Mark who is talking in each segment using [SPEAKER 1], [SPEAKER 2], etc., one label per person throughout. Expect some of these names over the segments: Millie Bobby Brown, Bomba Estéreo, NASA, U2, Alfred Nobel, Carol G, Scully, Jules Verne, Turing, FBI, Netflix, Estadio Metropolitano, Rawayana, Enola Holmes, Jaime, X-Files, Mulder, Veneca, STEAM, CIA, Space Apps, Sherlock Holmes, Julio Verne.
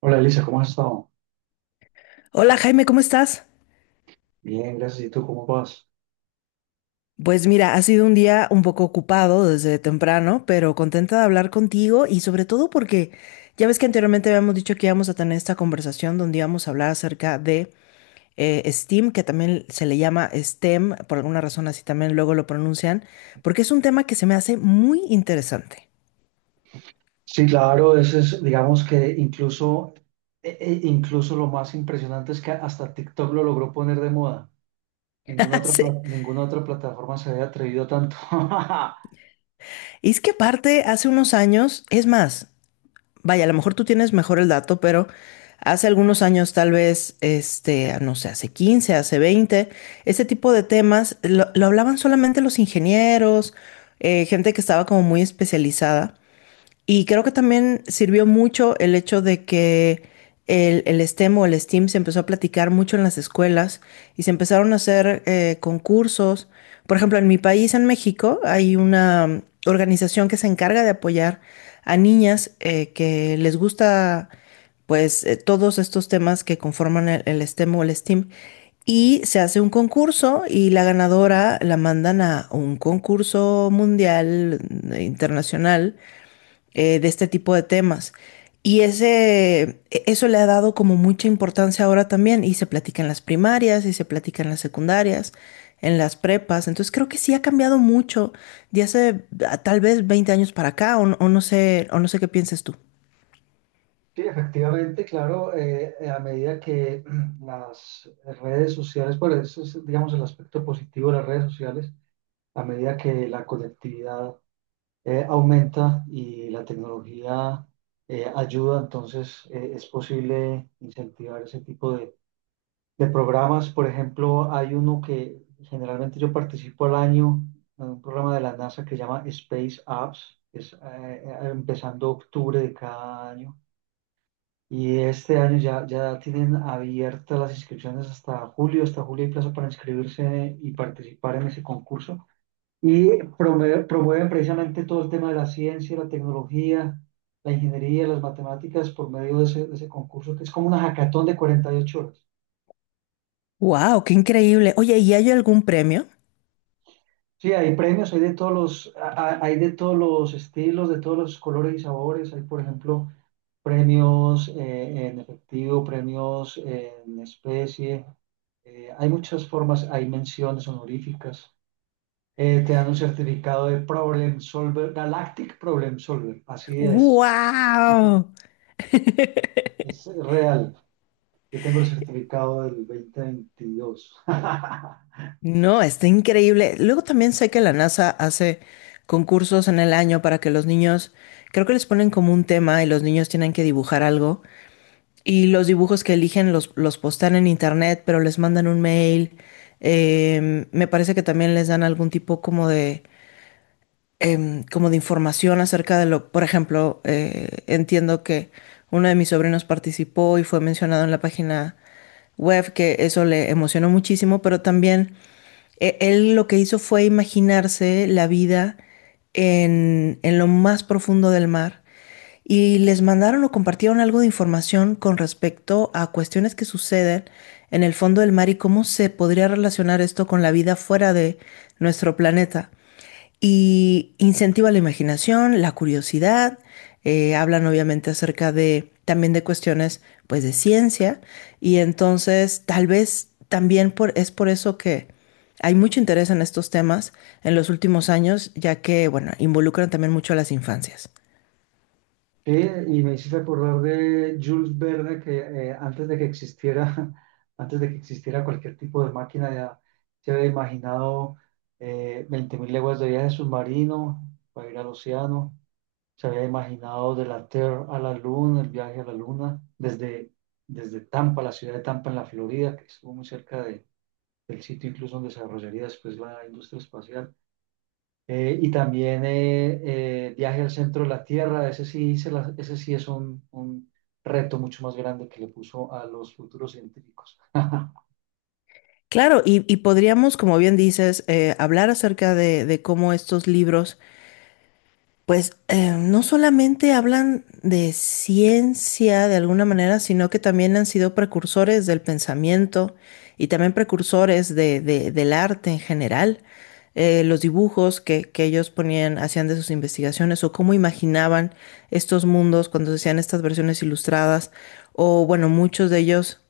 [SPEAKER 1] Hola Elisa, ¿cómo has estado?
[SPEAKER 2] Hola Jaime, ¿cómo estás?
[SPEAKER 1] Bien, gracias. ¿Y tú cómo vas?
[SPEAKER 2] Pues mira, ha sido un día un poco ocupado desde temprano, pero contenta de hablar contigo y sobre todo porque ya ves que anteriormente habíamos dicho que íbamos a tener esta conversación donde íbamos a hablar acerca de STEAM, que también se le llama STEM, por alguna razón así también luego lo pronuncian, porque es un tema que se me hace muy interesante.
[SPEAKER 1] Sí, claro, eso es, digamos que incluso, incluso lo más impresionante es que hasta TikTok lo logró poner de moda. Ninguna otra,
[SPEAKER 2] Sí.
[SPEAKER 1] ninguna otra plataforma se había atrevido tanto.
[SPEAKER 2] Y es que aparte, hace unos años, es más, vaya, a lo mejor tú tienes mejor el dato, pero hace algunos años, tal vez, no sé, hace 15, hace 20, ese tipo de temas lo hablaban solamente los ingenieros, gente que estaba como muy especializada. Y creo que también sirvió mucho el hecho de que el STEM o el STEAM se empezó a platicar mucho en las escuelas y se empezaron a hacer concursos. Por ejemplo, en mi país, en México, hay una organización que se encarga de apoyar a niñas que les gusta pues todos estos temas que conforman el STEM o el STEAM. Y se hace un concurso y la ganadora la mandan a un concurso mundial, internacional, de este tipo de temas. Y ese, eso le ha dado como mucha importancia ahora también y se platica en las primarias y se platica en las secundarias, en las prepas. Entonces creo que sí ha cambiado mucho de hace tal vez 20 años para acá o, no o no sé qué pienses tú.
[SPEAKER 1] Sí, efectivamente, claro, a medida que las redes sociales, bueno, eso es, digamos, el aspecto positivo de las redes sociales, a medida que la conectividad aumenta y la tecnología ayuda, entonces es posible incentivar ese tipo de programas. Por ejemplo, hay uno que generalmente yo participo al año, en un programa de la NASA que se llama Space Apps, que es empezando octubre de cada año. Y este año ya, ya tienen abiertas las inscripciones hasta julio hay plazo para inscribirse y participar en ese concurso. Y promueven precisamente todo el tema de la ciencia, la tecnología, la ingeniería, las matemáticas por medio de ese concurso, que es como una hackathon de 48 horas.
[SPEAKER 2] ¡Wow! ¡Qué increíble! Oye, ¿y hay algún premio?
[SPEAKER 1] Sí, hay premios, hay de todos los, hay de todos los estilos, de todos los colores y sabores. Hay, por ejemplo, premios en efectivo, premios en especie. Hay muchas formas, hay menciones honoríficas. Te dan un certificado de Problem Solver, Galactic Problem Solver, así
[SPEAKER 2] ¡Wow!
[SPEAKER 1] es real. Yo tengo el certificado del 2022.
[SPEAKER 2] No, está increíble. Luego también sé que la NASA hace concursos en el año para que los niños, creo que les ponen como un tema y los niños tienen que dibujar algo. Y los dibujos que eligen los postean en internet, pero les mandan un mail. Me parece que también les dan algún tipo como de como de información acerca de lo, por ejemplo, entiendo que uno de mis sobrinos participó y fue mencionado en la página web, que eso le emocionó muchísimo, pero también él lo que hizo fue imaginarse la vida en lo más profundo del mar y les mandaron o compartieron algo de información con respecto a cuestiones que suceden en el fondo del mar y cómo se podría relacionar esto con la vida fuera de nuestro planeta. Y incentiva la imaginación, la curiosidad, hablan obviamente acerca de también de cuestiones pues de ciencia y entonces tal vez también por, es por eso que hay mucho interés en estos temas en los últimos años, ya que, bueno, involucran también mucho a las infancias.
[SPEAKER 1] Sí, y me hice recordar de Jules Verne que antes de que existiera, antes de que existiera cualquier tipo de máquina, ya se había imaginado 20.000 leguas de viaje submarino para ir al océano. Se había imaginado de la Tierra a la Luna, el viaje a la Luna, desde, desde Tampa, la ciudad de Tampa en la Florida, que estuvo muy cerca del sitio incluso donde se desarrollaría después la industria espacial. Y también Viaje al centro de la Tierra, ese sí, ese sí es un reto mucho más grande que le puso a los futuros científicos.
[SPEAKER 2] Claro, y podríamos, como bien dices, hablar acerca de cómo estos libros pues no solamente hablan de ciencia de alguna manera, sino que también han sido precursores del pensamiento y también precursores del arte en general. Los dibujos que ellos ponían, hacían de sus investigaciones o cómo imaginaban estos mundos cuando se hacían estas versiones ilustradas. O bueno, muchos de ellos,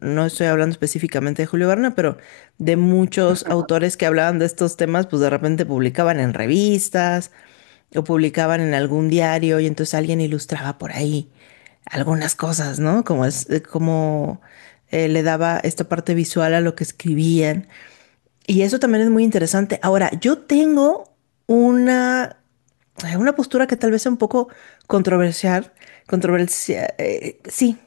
[SPEAKER 2] no estoy hablando específicamente de Julio Verne, pero de muchos autores que hablaban de estos temas, pues de repente publicaban en revistas o publicaban en algún diario y entonces alguien ilustraba por ahí algunas cosas, ¿no? Como es, como le daba esta parte visual a lo que escribían. Y eso también es muy interesante. Ahora, yo tengo una es una postura que tal vez es un poco controversial, controversia, sí,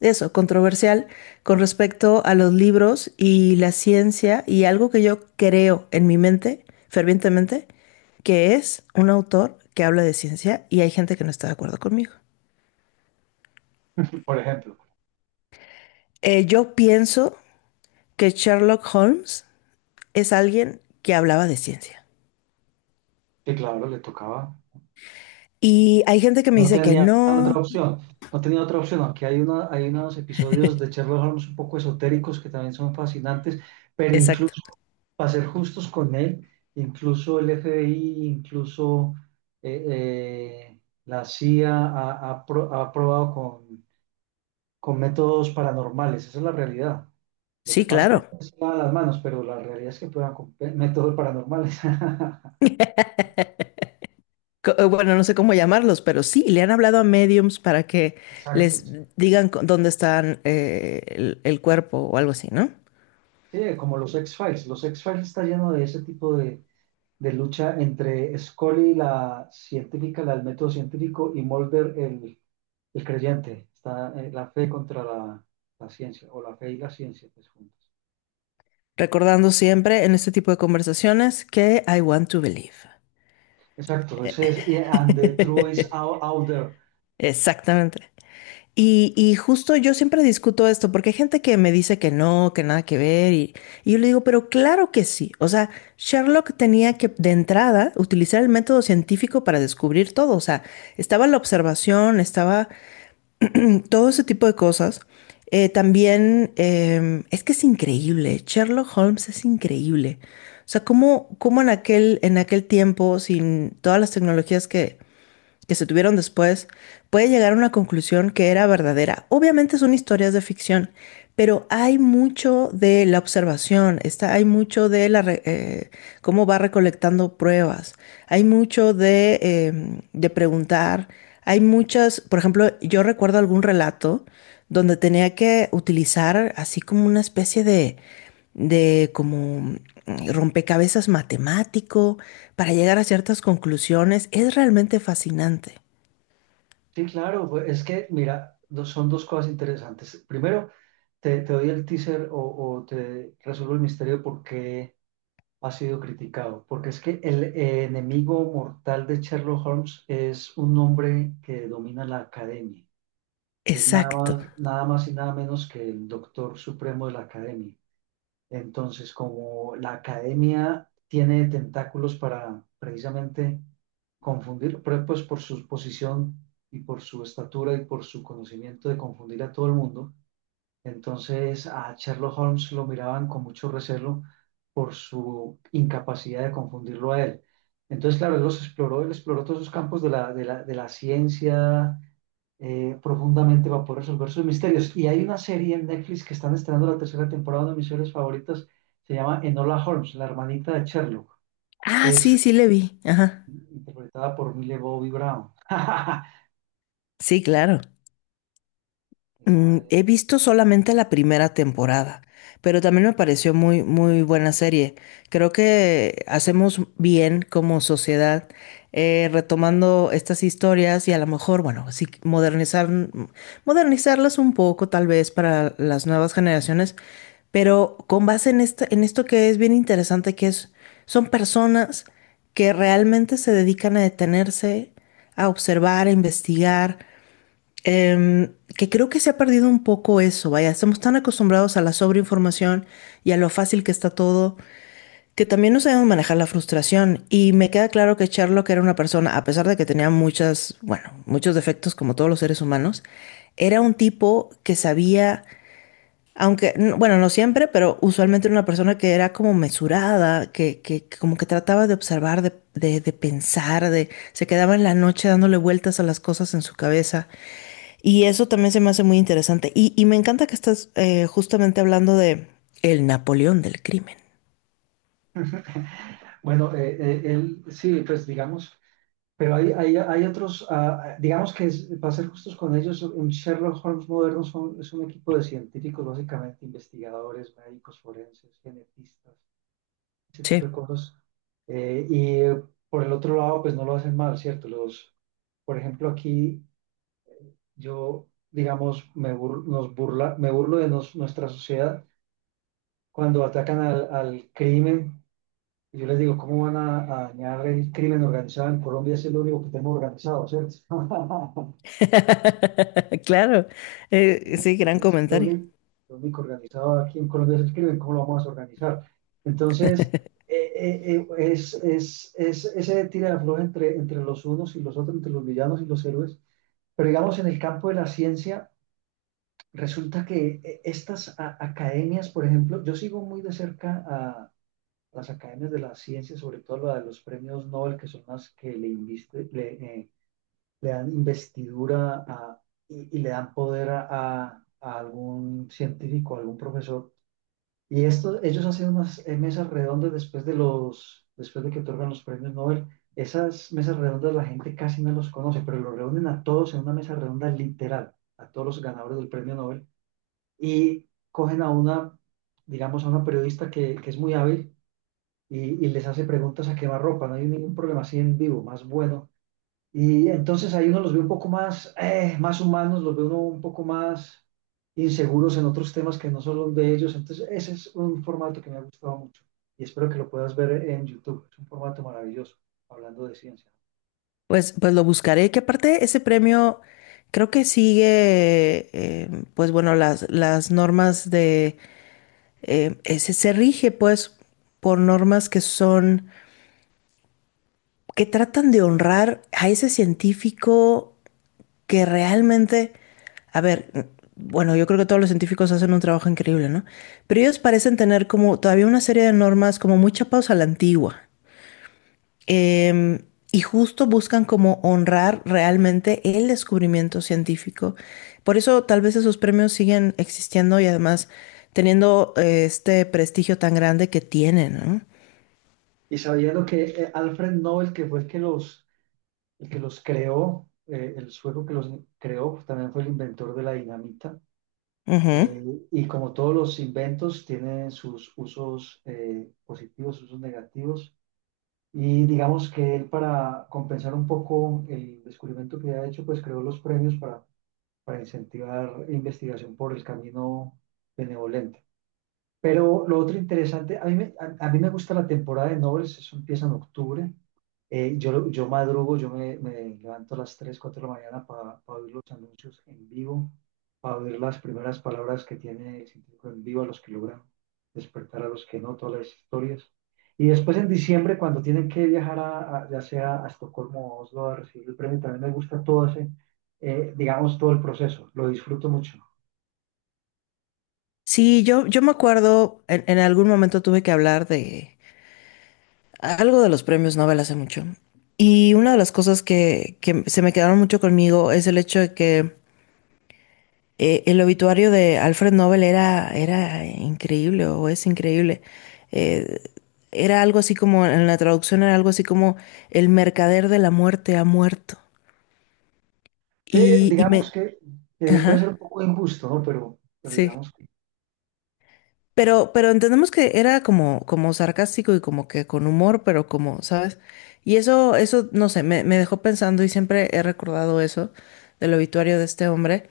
[SPEAKER 2] eso, controversial con respecto a los libros y la ciencia y algo que yo creo en mi mente fervientemente, que es un autor que habla de ciencia y hay gente que no está de acuerdo conmigo.
[SPEAKER 1] Por ejemplo,
[SPEAKER 2] Yo pienso que Sherlock Holmes es alguien que hablaba de ciencia.
[SPEAKER 1] que claro, le tocaba,
[SPEAKER 2] Y hay gente que me
[SPEAKER 1] no
[SPEAKER 2] dice que
[SPEAKER 1] tenía otra
[SPEAKER 2] no.
[SPEAKER 1] opción, no tenía otra opción, aunque hay, una, hay unos episodios de Sherlock Holmes un poco esotéricos que también son fascinantes, pero incluso,
[SPEAKER 2] Exacto.
[SPEAKER 1] para ser justos con él, incluso el FBI, incluso eh, eh, la CIA ha probado con métodos paranormales, esa es la realidad. Lo que
[SPEAKER 2] Sí,
[SPEAKER 1] pasa es
[SPEAKER 2] claro.
[SPEAKER 1] que se lavan las manos, pero la realidad es que prueban métodos paranormales.
[SPEAKER 2] Bueno, no sé cómo llamarlos, pero sí, le han hablado a mediums para que
[SPEAKER 1] Exacto.
[SPEAKER 2] les digan dónde están el cuerpo o algo así, ¿no?
[SPEAKER 1] Sí, como los X-Files. Los X-Files está lleno de ese tipo de lucha entre Scully, la científica, la del método científico, y Mulder, el creyente. Está la fe contra la, la ciencia, o la fe y la ciencia, pues juntas.
[SPEAKER 2] Recordando siempre en este tipo de conversaciones que I want to believe.
[SPEAKER 1] Exacto, ese es, yeah, and the truth is out, out there.
[SPEAKER 2] Exactamente. Y justo yo siempre discuto esto, porque hay gente que me dice que no, que nada que ver, y yo le digo, pero claro que sí. O sea, Sherlock tenía que de entrada utilizar el método científico para descubrir todo. O sea, estaba la observación, estaba todo ese tipo de cosas. También es que es increíble, Sherlock Holmes es increíble. O sea, cómo en aquel tiempo, sin todas las tecnologías que se tuvieron después, puede llegar a una conclusión que era verdadera. Obviamente son historias de ficción, pero hay mucho de la observación, está, hay mucho de la cómo va recolectando pruebas, hay mucho de preguntar, hay muchas, por ejemplo, yo recuerdo algún relato donde tenía que utilizar así como una especie de rompecabezas matemático para llegar a ciertas conclusiones. Es realmente fascinante.
[SPEAKER 1] Sí, claro, pues, es que, mira, son dos cosas interesantes. Primero, te doy el teaser o te resuelvo el misterio de por qué ha sido criticado. Porque es que el enemigo mortal de Sherlock Holmes es un hombre que domina la academia. Es nada
[SPEAKER 2] Exacto.
[SPEAKER 1] más, nada más y nada menos que el doctor supremo de la academia. Entonces, como la academia tiene tentáculos para precisamente confundir, pero pues por su posición y por su estatura y por su conocimiento de confundir a todo el mundo, entonces a Sherlock Holmes lo miraban con mucho recelo por su incapacidad de confundirlo a él. Entonces, claro, él los exploró, él exploró todos esos campos de la, de la, de la ciencia, profundamente va a poder resolver sus misterios. Y hay una serie en Netflix que están estrenando la tercera temporada, una de mis series favoritas, se llama Enola Holmes, la hermanita de Sherlock,
[SPEAKER 2] Ah,
[SPEAKER 1] que es
[SPEAKER 2] sí, sí le vi. Ajá.
[SPEAKER 1] interpretada por Millie Bobby Brown.
[SPEAKER 2] Sí, claro.
[SPEAKER 1] Esa.
[SPEAKER 2] Mm, he visto solamente la primera temporada, pero también me pareció muy, muy buena serie. Creo que hacemos bien como sociedad retomando estas historias y a lo mejor, bueno, sí, modernizar, modernizarlas un poco tal vez para las nuevas generaciones. Pero con base en en esto que es bien interesante, que es, son personas que realmente se dedican a detenerse, a observar, a investigar, que creo que se ha perdido un poco eso, vaya, estamos tan acostumbrados a la sobreinformación y a lo fácil que está todo, que también no sabemos manejar la frustración. Y me queda claro que Sherlock era una persona, a pesar de que tenía muchas, bueno, muchos defectos como todos los seres humanos, era un tipo que sabía aunque, bueno, no siempre, pero usualmente era una persona que era como mesurada, que como que trataba de observar, de pensar, de, se quedaba en la noche dándole vueltas a las cosas en su cabeza. Y eso también se me hace muy interesante. Y me encanta que estás justamente hablando de el Napoleón del crimen.
[SPEAKER 1] Bueno, él sí, pues digamos, pero hay otros, digamos que para ser justos con ellos, un Sherlock Holmes moderno son, es un equipo de científicos, básicamente investigadores, médicos forenses, genetistas ese
[SPEAKER 2] Sí.
[SPEAKER 1] tipo de cosas. Y por el otro lado, pues no lo hacen mal, ¿cierto? Los, por ejemplo, aquí yo, digamos, me, nos burla, me burlo de nuestra sociedad cuando atacan al, al crimen. Yo les digo, ¿cómo van a dañar el crimen organizado en Colombia? Ese es lo único que tenemos organizado, ¿cierto?
[SPEAKER 2] Claro. Sí,
[SPEAKER 1] Correcto,
[SPEAKER 2] gran
[SPEAKER 1] es
[SPEAKER 2] comentario.
[SPEAKER 1] lo único organizado aquí en Colombia es el crimen, ¿cómo lo vamos a organizar? Entonces, eh, eh, eh, es ese tira de afloja entre, entre los unos y los otros, entre los villanos y los héroes. Pero digamos, en el campo de la ciencia, resulta que estas academias, por ejemplo, yo sigo muy de cerca a las academias de la ciencia, sobre todo la de los premios Nobel, que son las que le, le, le dan investidura y le dan poder a, a algún científico, a algún profesor. Y esto, ellos hacen unas mesas redondas después de los, después de que otorgan los premios Nobel. Esas mesas redondas la gente casi no los conoce, pero los reúnen a todos en una mesa redonda literal, a todos los ganadores del premio Nobel, y cogen a una, digamos, a una periodista que es muy hábil y, y les hace preguntas a quemarropa, no hay ningún problema así en vivo, más bueno, y entonces ahí uno los ve un poco más, más humanos, los ve uno un poco más inseguros en otros temas que no son los de ellos. Entonces ese es un formato que me ha gustado mucho y espero que lo puedas ver en YouTube. Es un formato maravilloso, hablando de ciencia.
[SPEAKER 2] Pues, pues lo buscaré, que aparte ese premio creo que sigue, pues bueno, las normas de, ese, se rige pues por normas que son, que tratan de honrar a ese científico que realmente, a ver, bueno, yo creo que todos los científicos hacen un trabajo increíble, ¿no? Pero ellos parecen tener como todavía una serie de normas como muy chapados a la antigua. Em, y justo buscan como honrar realmente el descubrimiento científico. Por eso tal vez esos premios siguen existiendo y además teniendo este prestigio tan grande que tienen, ¿no?
[SPEAKER 1] Y sabiendo que Alfred Nobel, que fue el que los creó, el sueco que los creó, pues, también fue el inventor de la dinamita.
[SPEAKER 2] Ujú.
[SPEAKER 1] Eh, y como todos los inventos, tienen sus usos positivos, usos negativos. Y digamos que él para compensar un poco el descubrimiento que había hecho, pues creó los premios para incentivar investigación por el camino benevolente. Pero lo otro interesante, a mí me gusta la temporada de nobles, eso empieza en octubre. Yo, yo madrugo, yo me, me levanto a las 3 4 de la mañana para oír los anuncios en vivo, para oír las primeras palabras que tiene el científico en vivo, a los que logran despertar, a los que no, todas las historias. Y después en diciembre, cuando tienen que viajar a, ya sea a Estocolmo o a Oslo a recibir el premio, también me gusta todo ese, digamos, todo el proceso, lo disfruto mucho.
[SPEAKER 2] Sí, yo me acuerdo, en algún momento tuve que hablar de algo de los premios Nobel hace mucho. Y una de las cosas que se me quedaron mucho conmigo es el hecho de que el obituario de Alfred Nobel era, era increíble o es increíble. Eh, Era algo así como, en la traducción era algo así como el mercader de la muerte ha muerto.
[SPEAKER 1] Sí,
[SPEAKER 2] Y
[SPEAKER 1] digamos
[SPEAKER 2] me.
[SPEAKER 1] que puede ser un
[SPEAKER 2] Ajá,
[SPEAKER 1] poco injusto, ¿no? Pero
[SPEAKER 2] sí.
[SPEAKER 1] digamos que,
[SPEAKER 2] Pero entendemos que era como, como sarcástico y como que con humor, pero como, ¿sabes? Y eso, no sé, me dejó pensando y siempre he recordado eso del obituario de este hombre.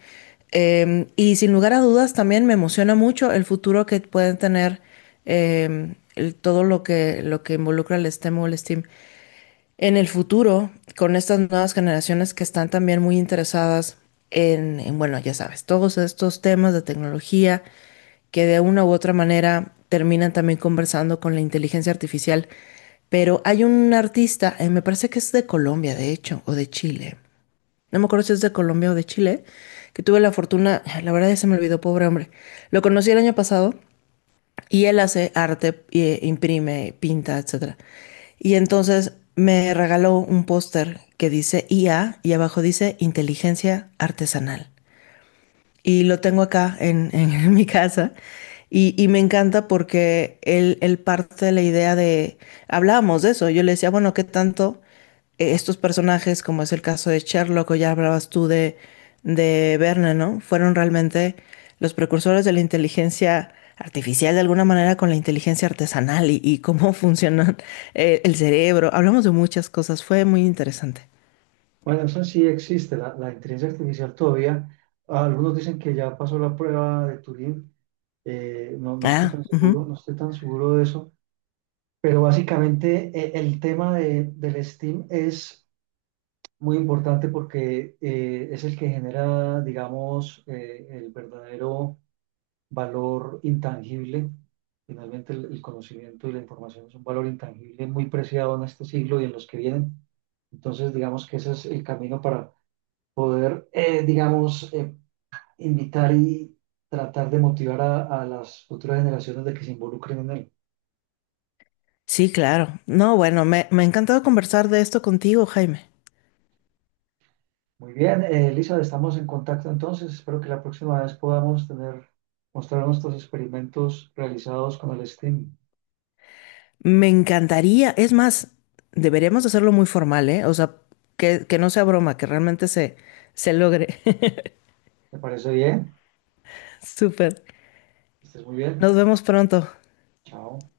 [SPEAKER 2] Y sin lugar a dudas también me emociona mucho el futuro que pueden tener todo lo que involucra el STEM o el STEAM. En el futuro, con estas nuevas generaciones que están también muy interesadas en, bueno, ya sabes, todos estos temas de tecnología que de una u otra manera terminan también conversando con la inteligencia artificial. Pero hay un artista, me parece que es de Colombia, de hecho, o de Chile. No me acuerdo si es de Colombia o de Chile, que tuve la fortuna, la verdad ya se me olvidó, pobre hombre. Lo conocí el año pasado y él hace arte, imprime, pinta, etcétera. Y entonces me regaló un póster que dice IA y abajo dice inteligencia artesanal y lo tengo acá en mi casa. Y me encanta porque él parte de la idea de, hablábamos de eso, yo le decía, bueno, ¿qué tanto estos personajes, como es el caso de Sherlock o ya hablabas tú de Verne, ¿no? Fueron realmente los precursores de la inteligencia artificial de alguna manera con la inteligencia artesanal y cómo funciona el cerebro. Hablamos de muchas cosas, fue muy interesante.
[SPEAKER 1] bueno, eso sí existe, la inteligencia artificial todavía. Algunos dicen que ya pasó la prueba de Turing, no, no estoy
[SPEAKER 2] Ah,
[SPEAKER 1] tan seguro,
[SPEAKER 2] ujú.
[SPEAKER 1] no estoy tan seguro de eso, pero básicamente el tema de, del STEAM es muy importante porque es el que genera, digamos, el verdadero valor intangible. Finalmente, el conocimiento y la información es un valor intangible muy preciado en este siglo y en los que vienen. Entonces, digamos que ese es el camino para, digamos, invitar y tratar de motivar a las futuras generaciones de que se involucren en él.
[SPEAKER 2] Sí, claro. No, bueno, me ha encantado conversar de esto contigo, Jaime.
[SPEAKER 1] Muy bien, Elizabeth, estamos en contacto entonces. Espero que la próxima vez podamos tener, mostrar nuestros experimentos realizados con el STEAM.
[SPEAKER 2] Me encantaría, es más, deberíamos hacerlo muy formal, ¿eh? O sea, que no sea broma, que realmente se logre.
[SPEAKER 1] ¿Te parece bien?
[SPEAKER 2] Súper.
[SPEAKER 1] Estés muy bien.
[SPEAKER 2] Nos vemos pronto.
[SPEAKER 1] Chao.